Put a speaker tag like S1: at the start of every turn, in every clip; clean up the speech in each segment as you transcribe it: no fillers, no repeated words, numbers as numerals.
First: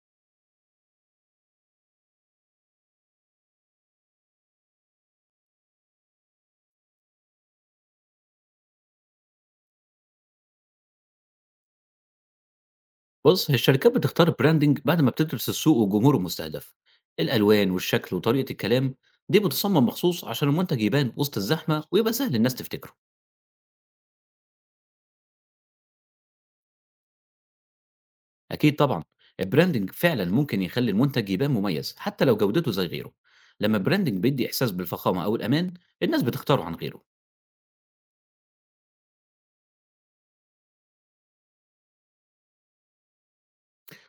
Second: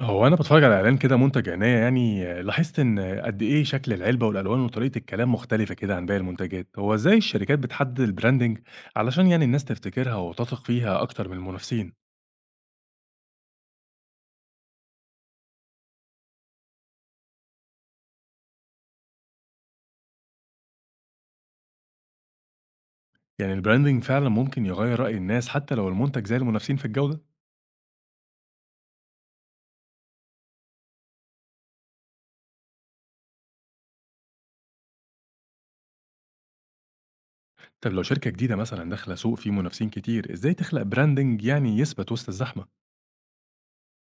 S1: هو أنا باتفرّج على إعلان كده مُنتَج عناية يعني، لاحظت إن قد إيه شكل العلبة والألوان وطريقة الكلام مختلفة كده عن باقي المنتجات، هو إزاي الشركات بتحدد الbranding علشان يعني الناس تفتكرها وتثق فيها أكتر من المنافسين؟
S2: بُص، هي الشركات بتختار الbranding بعد ما بتدرس السوق وجمهوره المستهدف. الألوان والشكل وطريقة الكلام دي بتصمم مخصوص عشان المنتج يبان وسط الزحمة ويبقى سهل الناس تفتكره.
S1: يعني الbranding فعلًا ممكن يغيّر رأي الناس حتى لو المنتج زي المنافسين في الجودة؟
S2: أكيد طبعًا، الbranding فعلًا ممكن يخلي المنتج يبان مميز حتى لو جودته زي غيره. لما الbranding بيدي إحساس بالفخامة أو الأمان، الناس بتختاره عن غيره.
S1: طب لو شركة جديدة مثلًا داخلة سوق فيه منافسين كتير، إزاي تخلق branding يعني يثبت وسط الزحمة؟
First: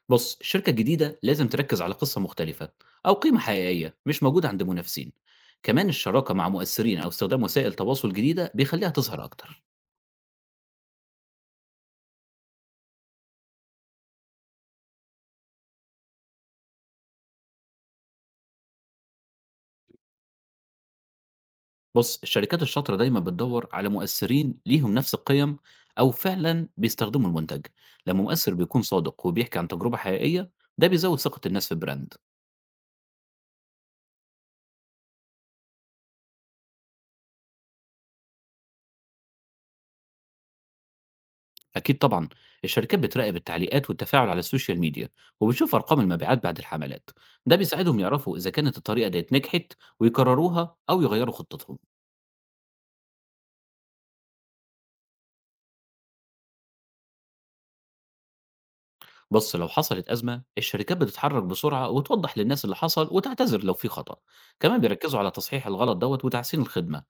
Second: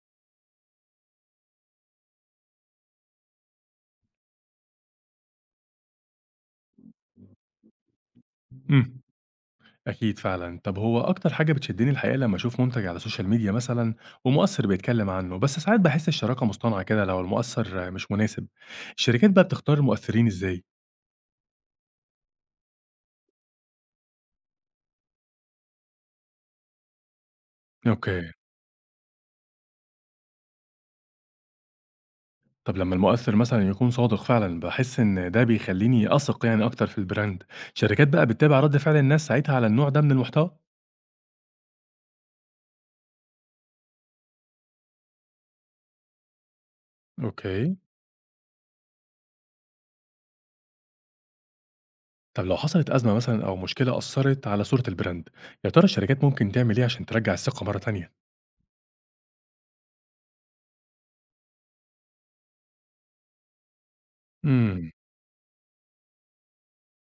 S2: بُص، الشركة الجديدة لازم تركز على قصة مختلفة أو قيمة حقيقية مش موجودة عند المنافسين. كمان الشراكة مع مؤثرين أو استخدام وسائل تواصل جديدة بيخليها
S1: إمم.
S2: تظهر أكتر.
S1: أكيد فعلا. طب هو أكتر حاجة بتشدني الحقيقة لما أشوف منتج على السوشيال ميديا مثلا ومؤثر بيتكلم عنه، بس ساعات بحس الشراكة مصطنعة كده لو المؤثر مش مناسب. الشركات بقى بتختار المؤثرين إزاي؟
S2: بُص، الشركات الشاطرة دايمًا بتدوّر على مؤثّرين ليهم نفس القيم أو فعلًا بيستخدموا المنتج، لمّا
S1: أوكي.
S2: مؤثّر بيكون صادق وبيحكي عن تجربة حقيقية، ده بيزوّد ثقة الناس في البراند.
S1: طب لما المؤثر مثلا يكون صادق فعلا، بحس إن ده بيخليني أثق يعني أكتر في البراند. الشركات بقى بتتابع رد فعل الناس ساعتها على النوع ده من المحتوى؟
S2: أكيد طبعًا، الشركات بتراقب التعليقات والتفاعل على السوشيال ميديا، وبتشوف أرقام المبيعات بعد الحملات، ده
S1: أوكي.
S2: بيساعدهم يعرفوا إذا كانت الطريقة ديّة نجحت ويكرروها أو يغيّروا خطتهم.
S1: طب لو حصلت أزمة مثلا أو مشكلة أثرت على صورة البراند، يا ترى الشركات ممكن تعمل إيه عشان ترجع الثقة مرة تانية؟
S2: بص، لو حصلت أزمة الشركات بتتحرك بسرعة وتوضح للناس اللي حصل وتعتذر لو في خطأ. كمان
S1: امم.
S2: بيركزوا على تصحيح الغلط دوت وتحسين الخدمة،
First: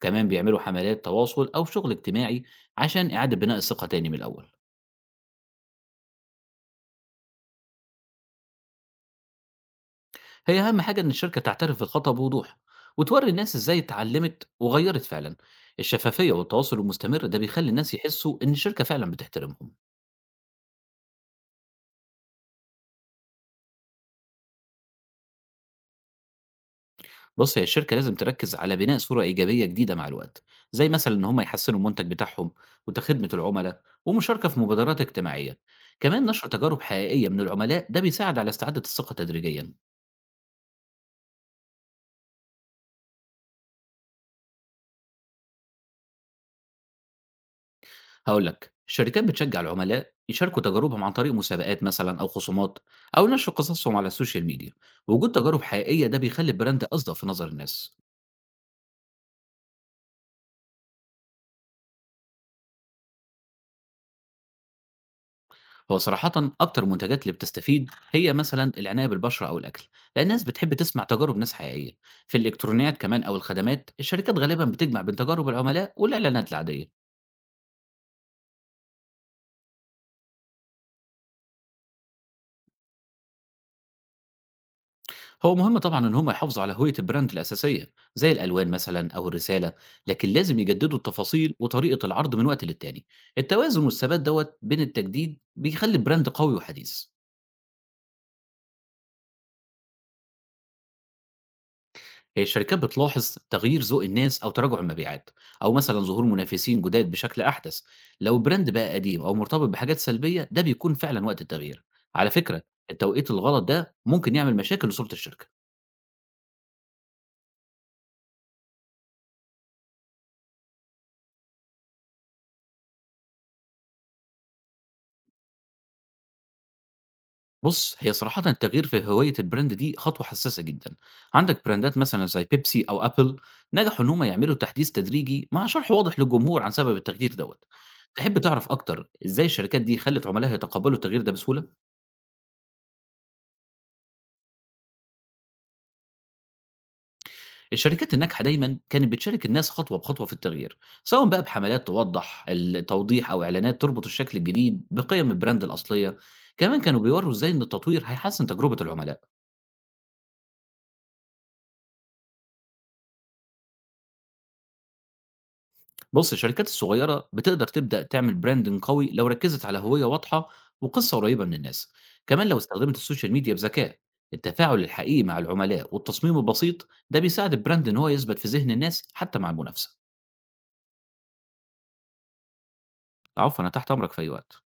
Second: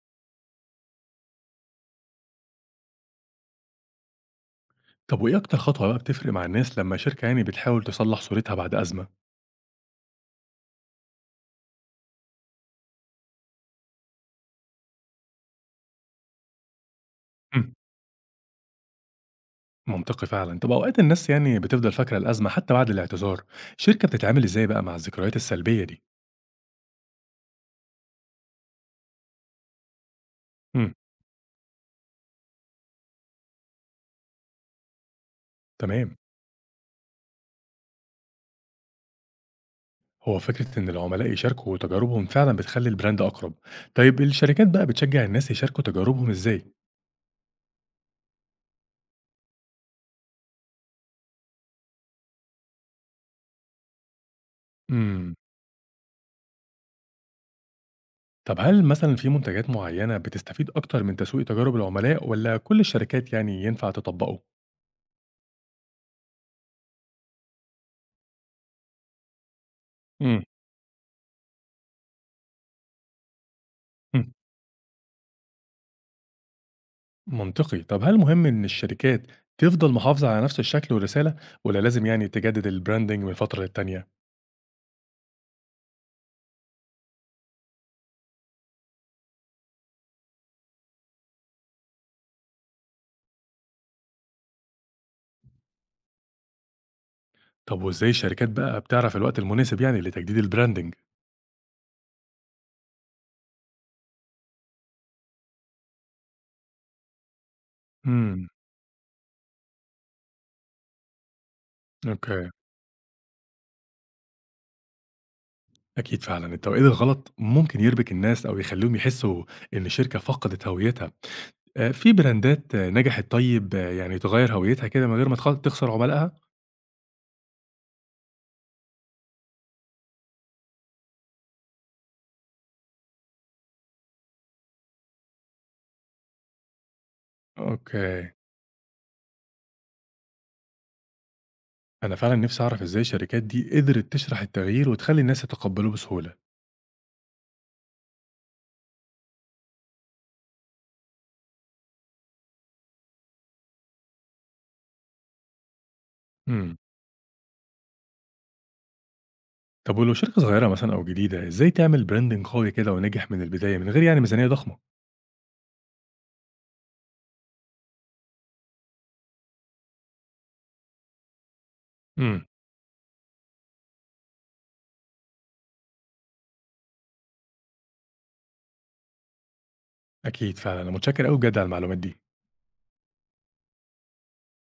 S2: كمان بيعملوا حملات تواصل أو شغل اجتماعي عشان إعادة بناء الثقة تاني من الأول.
S1: طب وإيه أكتر خطوة بقى بتفرق مع الناس لمّا شركة يعني بتحاول تصلّح صورتها بعد أزمة؟
S2: هي أهم حاجة إن الشركة تعترف بالخطأ بوضوح وتوري الناس إزاي اتعلمت وغيرت فعلا. الشفافية والتواصل المستمر ده بيخلي
S1: إمم.
S2: الناس يحسوا إن الشركة فعلا بتحترمهم.
S1: منطقي فعلًا. طب أوقات الناس يعني بتفضل فاكرة الأزمة حتى بعد الاعتذار، الشركة بتتعامل إزاي بقى مع الذكريات السلبية دي؟
S2: بُص، هي الشركة لازم تركّز على بناء صورة إيجابية جديدة مع الوقت، زي
S1: إمم.
S2: مثلًا إن هم يحسّنوا المنتج بتاعهم وتخدمة العملا والمشاركة في مبادرات اجتماعية.
S1: تمام.
S2: كمان نشر تجارب حقيقية من العملاء ده بيساعد على استعادة الثقة تدريجيًا.
S1: هو فكرة إن العملاء يشاركوا تجاربهم فعلًا بتخلّي البراند أقرب. طيب الشركات بقى بتشجّع الناس يشاركوا تجاربهم إزاي؟
S2: هاقول لك، الشركات بتشجّع العملاء يشاركوا تجاربهم عن طريق مسابقات مثلًا أو خصومات أو نشر قصصهم على السوشيال ميديا. وجود
S1: إمم.
S2: تجارب حقيقية ده بيخلّي البراند أصدق في نظر الناس.
S1: طب هل مثلًا في منتجات معيّنة بتستفيد أكتر من تسويق تجارب العملاء والّا كل الشركات يعني ينفع تطبّقه؟
S2: هو صراحة أكتر المنتجات اللي بتستفيد هي مثلا العناية بالبشرة أو الأكل، لأن
S1: إمم.
S2: الناس بتحب تسمع تجارب ناس حقيقية. في الإلكترونيات كمان أو الخدمات،
S1: إمم.
S2: الشركات غالبا بتجمع بين تجارب العملاء والإعلانات العادية.
S1: منطقي. طب هل مهم ان الشركات تفضل محافظة على نفس الشكل والرسالة، ولا لازم يعني تجدد البراندنج من فترة للتانية؟
S2: هو مهم طبعا إن هم يحافظوا على هوية البراند الأساسية زي الألوان مثلا أو الرسالة، لكن لازم يجددوا التفاصيل وطريقة العرض من وقت للتاني. التوازن والثبات دوت بين التجديد بيخلي البراند قوي وحديث.
S1: طب وازاي الشركات بقى بتعرف الوقت المناسب يعني لتجديد البراندنج؟
S2: هي الشركات بتلاحظ تغيير ذوق الناس أو تراجع المبيعات أو مثلا ظهور منافسين جداد بشكل أحدث. لو
S1: امم.
S2: البراند بقى قديم أو مرتبط بحاجات سلبية ده بيكون فعلا وقت التغيير. على
S1: اوكي.
S2: فكرة، التوقيت الغلط ده ممكن يعمل مشاكل لصورة الشركة.
S1: اكيد فعلا، التوقيت الغلط ممكن يربك الناس او يخليهم يحسوا ان الشركة فقدت هويتها. في براندات نجحت، طيب يعني تغير هويتها كده من غير ما تخسر عملائها.
S2: بص، هي صراحة التغيير في هوية البراند دي خطوة حساسة جدا. عندك براندات مثلا زي بيبسي أو أبل نجحوا إن هم يعملوا تحديث تدريجي مع شرح واضح للجمهور عن سبب التغيير دوت.
S1: اوكي.
S2: تحب تعرف أكتر إزاي الشركات دي خلت عملائها يتقبلوا التغيير ده بسهولة؟
S1: انا فعلا نفسي اعرف ازاي الشركات دي قدرت تشرح التغيير وتخلي الناس يتقبلوه بسهولة.
S2: الشركات الناجحة دايمًا كانت بتشارك الناس خطوة بخطوة في التغيير، سواء بقى بحملات توضّح التوضيح أو إعلانات تربط الشكل الجديد بقيم البراند الأصلية،
S1: امم.
S2: كمان كانوا بيورّوا إزاي إن التطوير هيحسّن تجربة العملاء.
S1: طب ولو شركة صغيرة مثلًا أو جديدة، إزاي تعمل branding قوي كده وناجح من البداية من غير يعني ميزانية ضخمة؟
S2: بُص، الشركات الصغيرة بتقدر تبدأ تعمل branding قوي لو ركّزت على هوية واضحة وقصة قريبة من الناس،
S1: إمم.
S2: كمان لو استخدمت السوشيال ميديا بذكاء، التفاعل الحقيقي مع العملاء والتصميم البسيط ده بيساعد البراند إن هو يثبت في ذهن الناس حتى مع المنافسة.
S1: أكيد فعلًا، أنا متشكر أوي بجد على المعلومات دي.
S2: العفو، أنا تحت أمرك في أي وقت.